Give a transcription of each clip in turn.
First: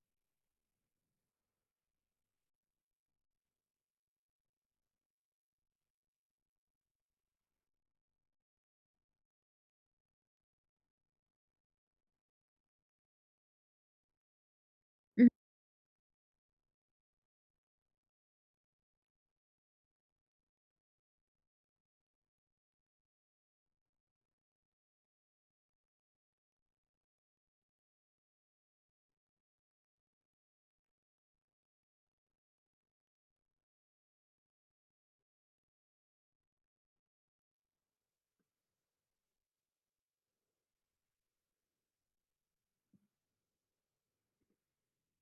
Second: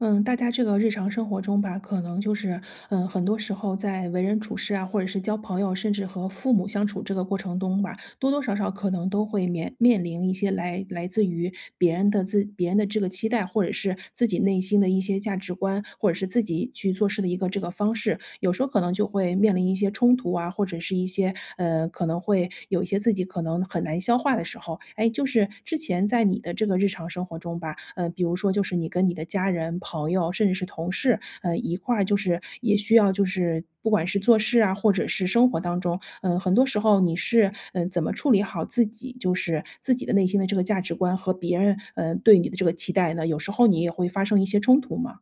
嗯，大家这个日常生活中吧，可能就是，嗯，很多时候在为人处事啊，或者是交朋友，甚至和父母相处这个过程中吧，多多少少可能都会面面临一些来来自于别人的自别人的这个期待，或者是自己内心的一些嗯。价值观，或者是自己去做事的一个这个方式，有时候可能就会面临一些冲突啊，或者是一些，呃，可能会，有一些自己可能很难消化的时候。哎，就是之前在你的这个日常生活中吧，呃，比如说就是你跟你的家人、朋友，甚至是同事，呃，一块儿就是也需要就是不管是做事啊，或者是生活当中，嗯，很多时候你是，嗯，怎么处理好自己，就是自己的内心的这个价值观和别人，呃，对你的这个期待呢？有时候你也会发生一些冲突嘛？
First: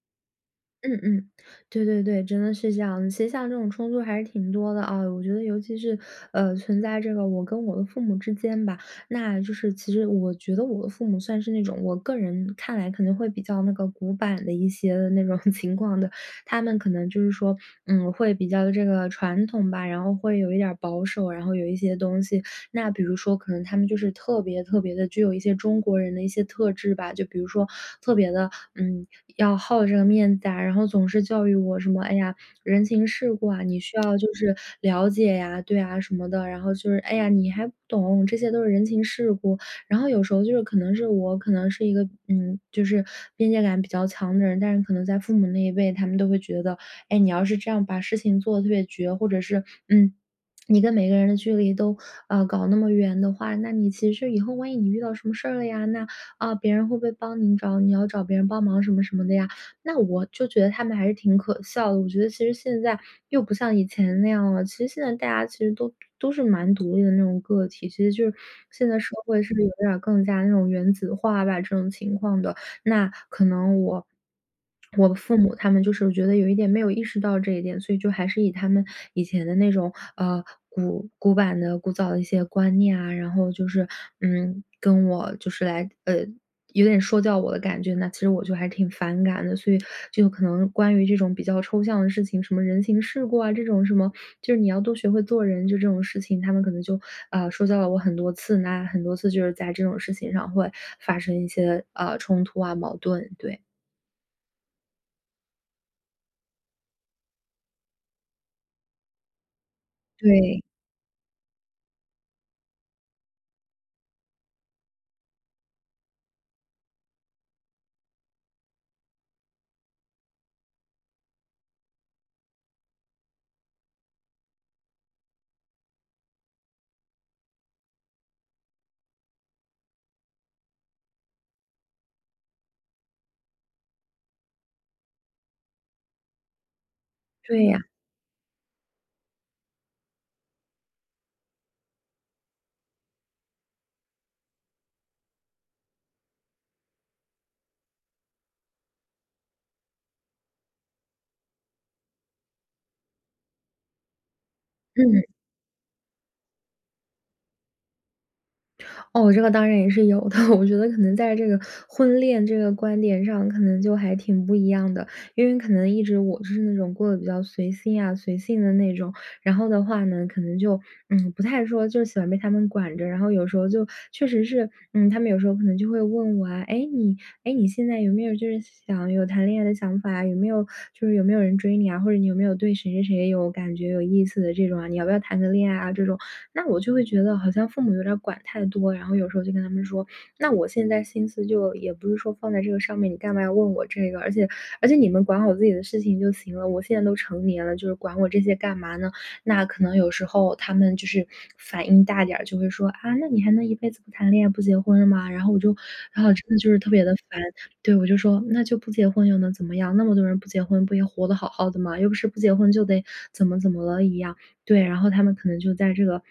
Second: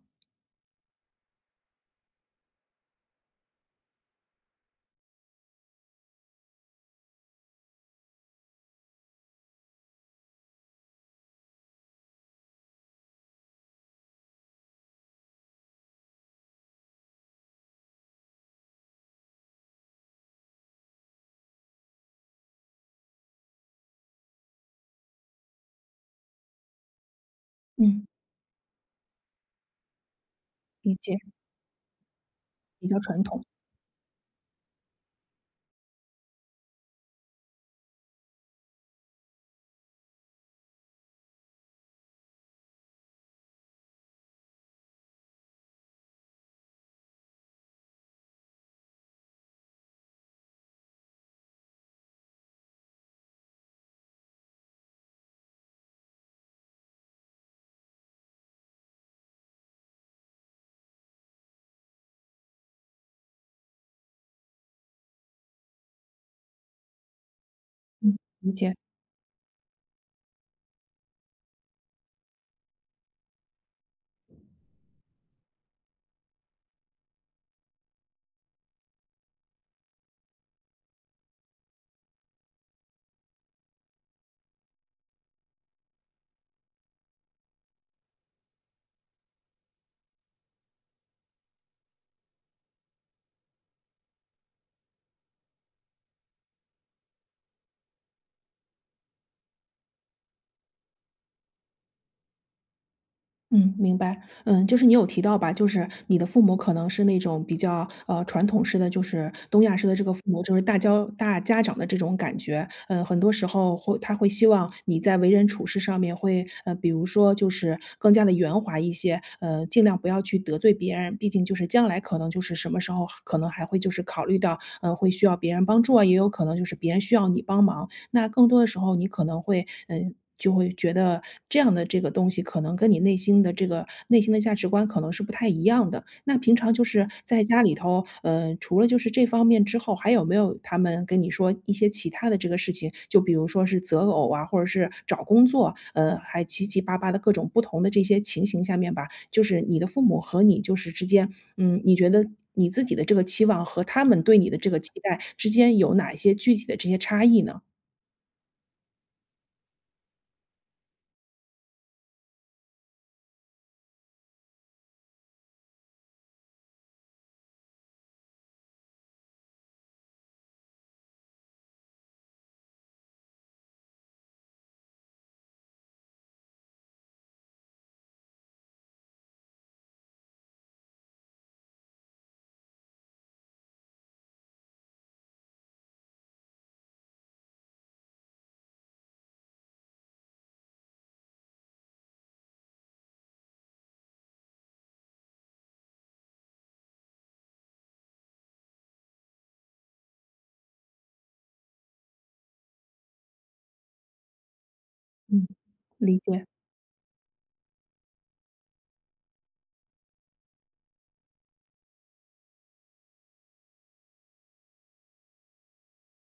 嗯，嗯，对对对，真的是这样，其实像这种冲突还是挺多的啊，我觉得尤其是，呃，存在这个我跟我的父母之间吧。那就是其实我觉得我的父母算是那种我个人看来可能会比较那个古板的一些那种情况的。他们可能就是说，嗯，会比较这个传统吧，然后会有一点儿保守。然后有一些东西那比如说可能他们就是特别特别地具有一些中国人的一些特质吧，就比如说嗯。特别地，嗯，要好这个面子啊，然后理总解。是教育我什么：”哎呀，人比较情传世统。故啊，你需要就是了解啊。“对啊，什么的，然后就是：“哎呀，你还不懂，这些都是人情世故。”然后有时候就是可能是我可能是一个，嗯，就是边界感比较强的人，但是可能在父母那一辈，他们都会觉得，诶，你要是这样把事情做得特别绝，或者是，嗯，你跟每个人的距离都，啊，搞那么远的话，那你其实以后万一你遇到什么事儿了呀，那，啊，别人会不会帮你找，你要找别人帮忙什么什么的呀。那我就觉得他们还是挺可笑的，我觉得其实现在又不像以前那样了，其实现在大家其实都都是蛮独立的那种个体，其实嗯。就是理解。现在社会是不是有点儿更加那种原子化吧这种情况的。那可能我我的父母他们就是觉得有一点没有意识到这一点，所以就还是以他们以前的那种，呃，古古板的、古早的一些观念啊，然后就是，嗯，跟我就是来，呃，有点说教我的感觉呢，其实我就还挺反感的。所以就可能关于这种比较抽象的事情，什么人情世故啊这种什么，就是你要多学会做人，就这种事情，他们可能就，啊，说教了我很多次，那很多次就是在这种事情上会发生一些，啊，冲突啊、矛盾，对。嗯，明白。嗯，就是你有提到吧，就是你的父母可能是那种比较，呃，传统式的，就是东亚式的这个父母就是对。大教大家长的这种感觉，嗯，很多时候会他会希望你在为人处事上面会，呃，比如说就是更加地圆滑一些，呃，尽量不要去得罪别人，毕竟就是将来可能就是什么时候可能还会就是考虑到，呃，会需要别人帮助啊，也有可能就是别人需要你帮忙。那更多的时候你可能会，嗯，就会觉得这样的这个东西可能跟你内心的这个内心的价值观可能是不太一样的。那平常就是在家对里呀。头，呃，除了就是这方面之后，还有没有他们跟你说一些其它的这个事情，就比如说是择偶啊，或者是找工作，呃，还七七八八的各种不同的这些情形下面吧，就是你的父母和你就是之间，嗯，你觉得你自己的这个期望和他们对你的这个期待嗯。之间有哪一些具体的这些差异呢？哦，这个当然也是有的，我觉得可能在这个，婚恋这个观点上可能就还挺不一样的。因为可能一直我是那种过得比较随心啊、随性的那种。然后的话呢，可能就，嗯，不太说就喜欢被他们管着，然后有时候就确实是，嗯，他们有时候可能就会问我啊：“哎，你哎，你现在有没有就是想要有谈恋爱的想法啊？有没有就是有没有人追你啊，或者你有没有对谁谁谁有感觉、有意思的这种啊？你要不要谈个恋爱啊？”这种，那我就会觉得好像父母有点儿管太多，然后有时候就跟他们说：“那我现在心思就也不是说放在这个上面，你干嘛要问我这个，而且而且你们管好自己的事情就行了，我现在都成年了，就是管我这些干嘛呢？”那可能有时候他们就是反应大点儿，就会说：“啊，那你还能一辈子不谈恋爱，不结婚了吗？”然嗯，后我就理然后解。真的就是特别地烦，对，我就说：“那就不结婚又能怎么样？那么多人不结婚不也活得好好的嘛，又不是不结婚就得怎么怎么了一样。”对，然后他们可能就在这个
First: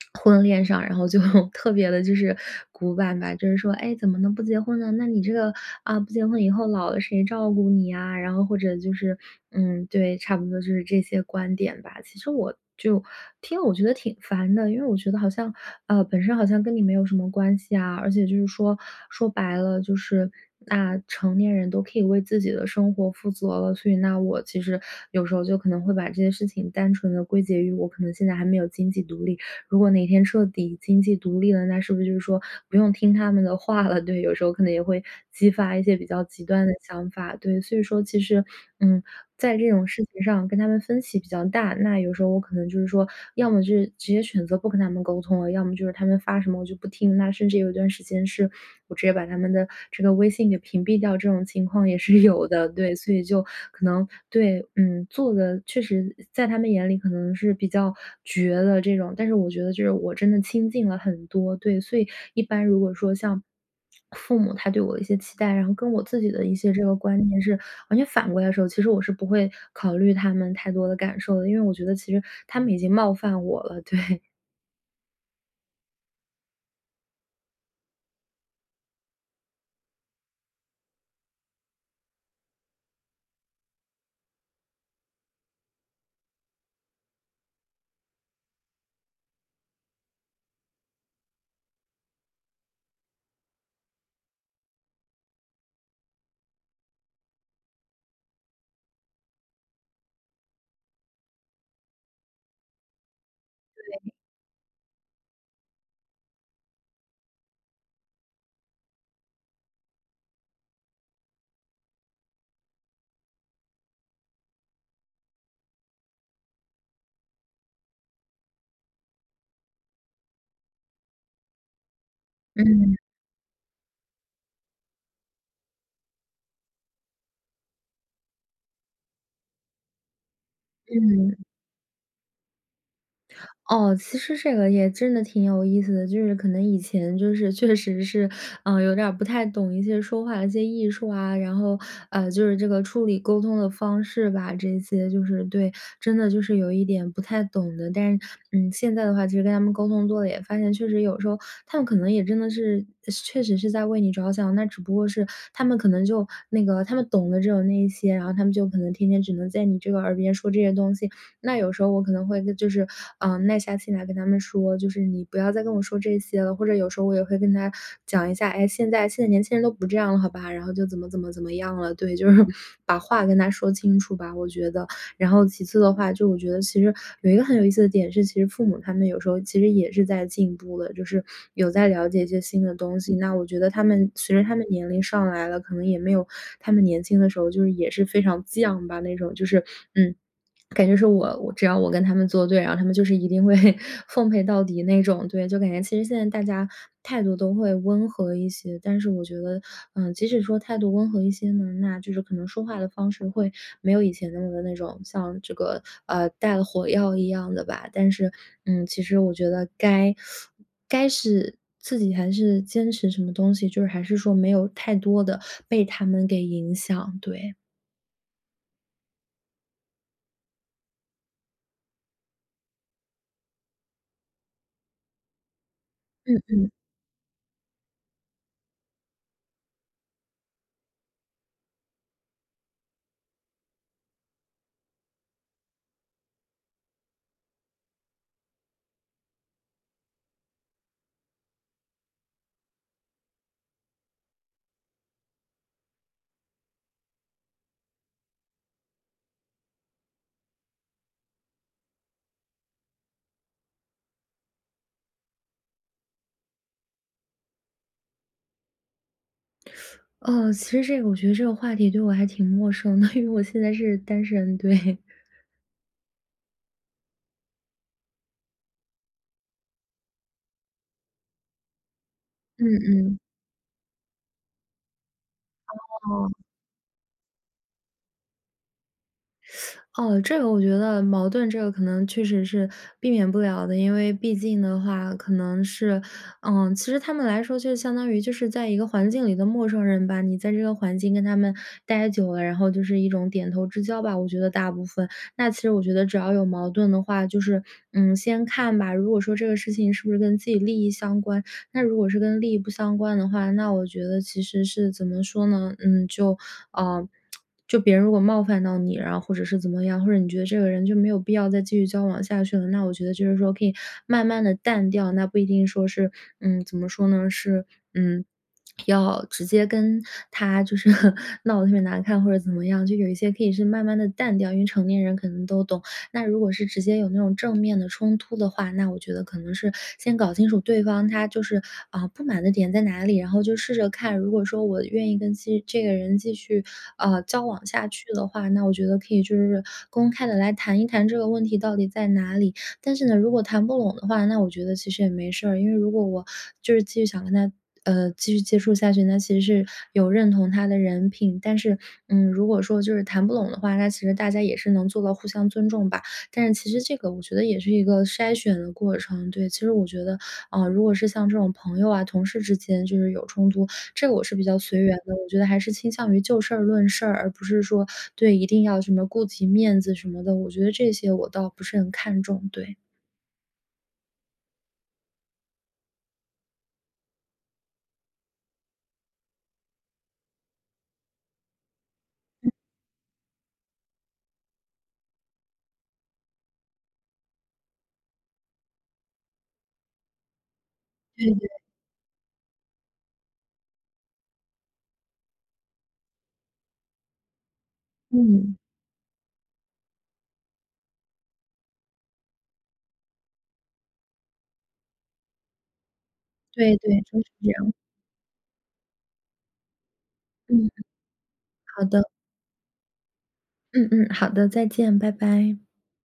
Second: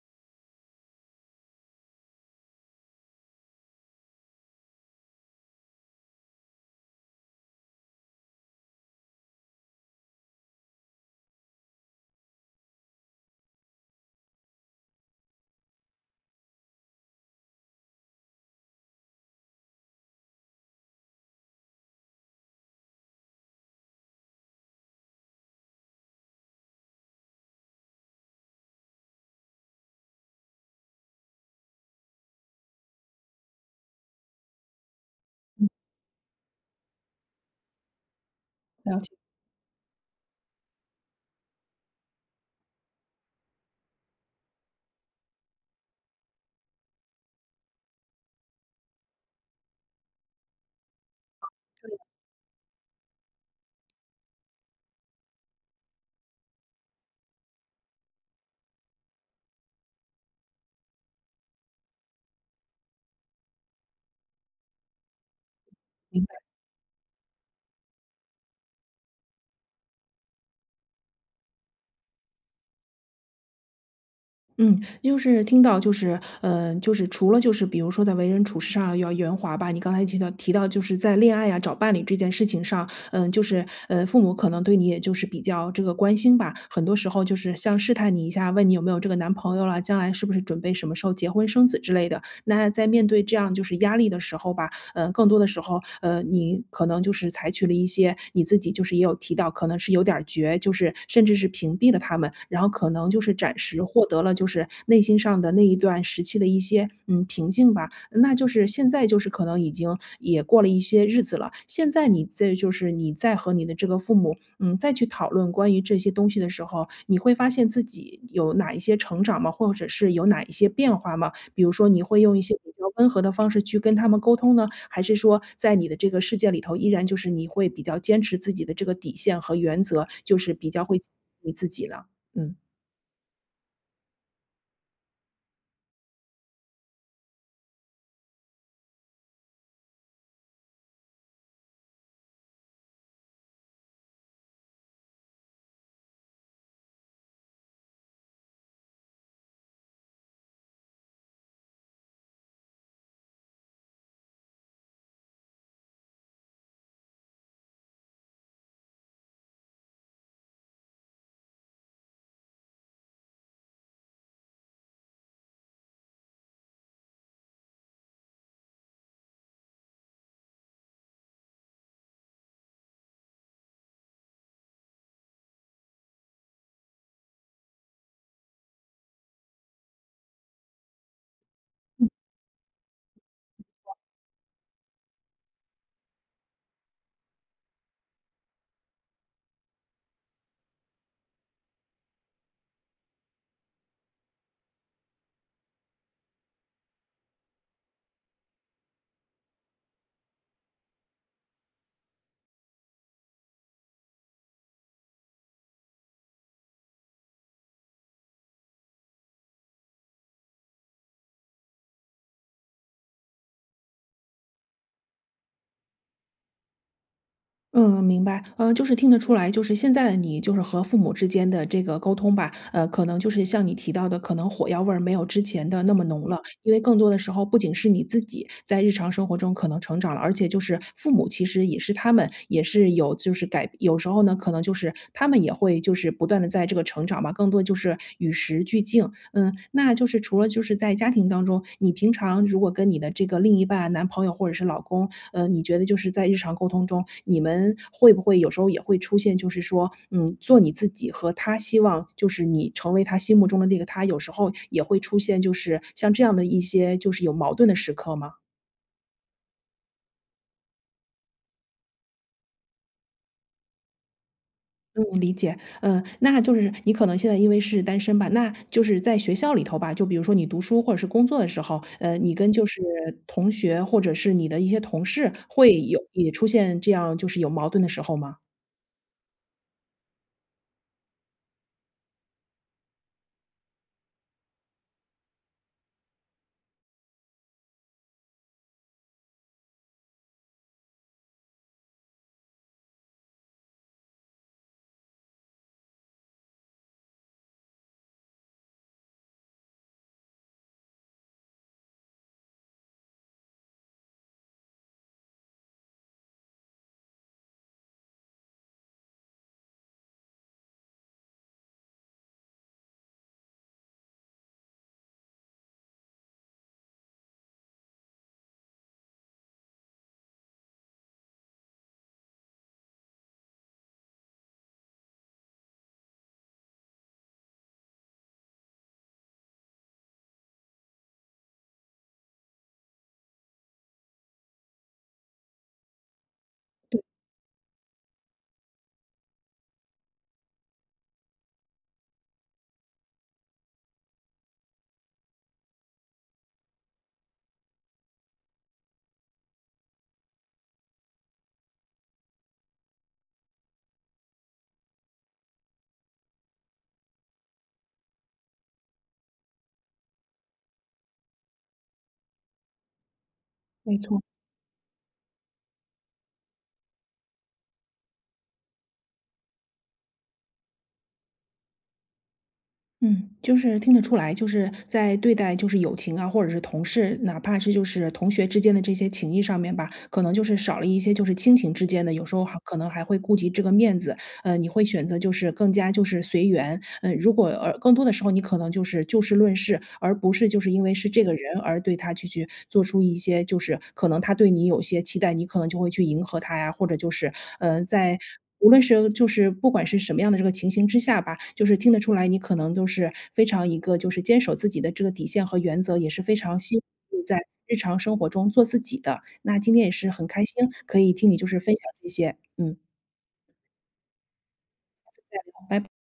婚恋上，然后就特别地就是古板吧，就是说：“哎，怎么能不结婚呢，那你这个，啊，不结婚以后老了谁照顾你啊？”然后或者就是嗯，对，差不多就是这些观点吧。其实我就听了我觉得挺烦的，因为我觉得好像，呃，本身好像跟你没有什么关系啊。而且就是说，说白了就是那成年人都可以为自己的生活负责了，所以那我其实有时候就可能会把这些事情单纯地归结于我可能现在还没有经济独立，如果哪天彻底经济独立了，那是不是就是说，不用听他们的话了，对，有时候可能也会激嗯。发一些比较极端的想法，对。所以说其实，了嗯，解。在这种事情上跟他们分歧比较大。那有时候我可能就是说，要么就是直接选择不跟他们沟通了，要么就是他们发什么我就不听，那甚至有一段时间是我直接把他们的这个微信给屏蔽掉，这种情况也对。是有的。对，所以就可能对，嗯，做得确实在他们眼里可能是比较绝了这种，但是我觉得就是我真的清静了很多。对，所以一般如果说像父母他对我的一些期待，然后跟我自明己白。的一些这个观念是完全反过来的时候，其实我是不会考虑他们太多的感受的，因为我觉得其实他们已经冒犯我了，对。嗯，就是听到就是呃就是除了就是比如说在为人处事上要圆滑吧，你刚才提到提到就是在恋爱啊、找伴侣这件事情上，呃，就是，呃，父母可能对你也就是比较这个关心吧，很多时候就是像试探你一下，问你有没有这个男朋友了，将来是不是准备什么时候结婚生子之类的。那在面对这样就是压力的时候吧，呃，更多的时候，呃，你可能就是采取了一些，你自己就是也有提到，可能是有点儿绝，就是甚至是屏蔽了他们，然后可能就是暂时获对。得了就是内心上的那一段时期的一些，嗯，平静吧。那就是现在就是可能已经也过了一些日子了，现在你再就是你再和你的这个父母，嗯，再去讨论关于这些东西的时候，你会发现自己有哪一些成长吗？或者是有哪一些变化吗？比如说你会用一些比较嗯。温和的方式去跟他们沟通呢？还是说在你的这个世界里头依然就是你会比较坚持自己的这个底线和原则，就是比较会坚嗯。持自己呢？嗯。哦，其实这个也真的挺有意思的。就是可能以前就是确实是，呃，有点儿不太懂一些说话的一些艺术啊，然后，呃，就是这个处理沟通的方式吧，这些就是对，真的就是有一点不太懂的。但是，嗯，现在的话其实跟他们沟通多了也发现确实有时候，他们可能也真的是是确实是在为你着想，那只不过是他们可能就那个他们懂的只有那一些，然后他们就可能天天只能在你这个耳边说这些东西。那有时候我可能会就是，呃，耐下心来跟他们说，就是你不要再跟我说这些了，或者有时候我也会跟他讲一下：”哎，现在现在年轻人都不这样了，好吧。“然后就怎么怎么怎么样了。对，就是把话跟他说清楚吧，我觉得。然后其次的话，就我觉得其实有一个很有意思的点是，其实父母他们有时候其实也是在进步的，就是有在嗯。了解一些新的东西，那我觉得他们随着他们年龄上来了，可能也没有他们年轻的时候就是也是非常犟吧那种就是，嗯，感觉说我只要我跟他们作对，然后他们就是一定会奉陪到底那种。对，就感觉其实现在大家态度都会温和一些，但是我觉得，嗯，即使说态度温和一些呢，那就是可能说话的方式会没有以前的那个那种像这个，啊，带了火药一样的吧，但是，嗯，其实我觉得该 该是自己还是坚持什么东西，就是还是说没有太多地被他们给影响，对。嗯，明白。呃，就是听得出来，就是现在的你就是和父母之间的这个沟通吧，呃，可能就是像你提到的可能火药味儿没有之前的那么浓嗯了，嗯。因为更多的时候不仅是你自己在日常生活中可能成长了，而且就是父母其实也是他们也是有就是改有时候呢，可能就是他们也会就是不断地在这个成长嘛，更多就是与时俱进。嗯，那就是除了就是在家庭当中，你平常如果跟你的这个另一半男朋友或者是老公，呃，你觉得就是在日常沟通中，你们会不会有时候也会出现，就是说，嗯，做你自己和他希望就是你成为他心目中的那个她，有时候也会出现，就是像这样的一些就是有矛盾的时刻吗？呃，其实这个我觉得这个话题对我还挺陌生的，因为我现在是单身，对。嗯，理解，呃，那就是-你可能现在因为是单身吧-那就是在学校里头吧，就比如说你读书或者是工作的时候，呃，你跟就嗯，是嗯。同学或者是你的一些同事会有也哦。出现这样就是有矛盾的时候吗？哦，这个我觉得，矛盾这个可能确实是避免不了的，因为毕竟的话可能是嗯，其实他们来说就相当于就是在一个环境里的陌生人吧，你在这个环境跟他们待久了，然后就是一种点头之交吧，我觉得大部分。那其实我觉得只要有矛盾的话，就是，嗯，先看吧，如果说这个事情是不是跟自己利益相关。那如果是跟利益不相关的话，那我觉得其实是怎么说呢，嗯，就，啊，就别人如果冒犯到你，然后或者是怎么样，或者你觉得这个人就没有必要再继续交往下去了，那我觉得就是说可以慢慢地淡掉。那不一定说是嗯，怎么说呢？是，嗯，要直接跟他就是 闹得特别难看或者怎么样，就有一些可以是慢慢地淡掉，因为成年人可能都懂。那如果是直接有那种正面的冲突的话，那我觉得可能是先搞清楚对方他就是，呃，不满的点在哪里，然后就试着看，如果说我愿意跟继这个人继续，对。呃，交往下去的话，那我觉得可以就是公开地来谈一谈这个问题到底在哪里。但是呢，如果谈不拢的话，那我觉得其实也没事儿，因为如果我就是继续想跟他，呃，继续接触下去，那其实是有认同他的人品。但是，嗯，如果说就是谈不拢的话，那其实大家也是能做到互相尊重吧，但是其实这个我觉得也是一个筛选的过程，对。其实我觉得，啊，如果是像这种朋友啊、同事之间就是有冲突，没这个错。我是比较随缘的，我觉得还是倾向于就事儿论事儿。而不是说，对，一定要什么顾及面子什么的，我觉得这些我倒不是很看重，对。嗯，就是听得出来，就是在对待就是友情啊，或者是同事，哪怕是就是同学之间的这些情谊上面吧，可能就是少了一些就是亲情之间的，有时候嗯。还可能还会顾及这个面子。呃，你会选择就是更加就是随缘，嗯，如果，呃，更多的时候你可能就是就事论事，而不是就是因为是这对个对。人而对他就去做出一些，就是，可能他对你有些期待，你可能就会去迎合他呀。或者就是，嗯，在，嗯。无论是就是不管是什么样的这个情形之下吧，就是听得出来，你可能都是非常一个就是坚守自己的这个底线和原则，也是非常希对望对，就是在这样。日常生活中做自己的。那今天也是很开心，嗯。可以听你就是分好享这的。些，嗯。嗯嗯，好的，再见，拜拜。拜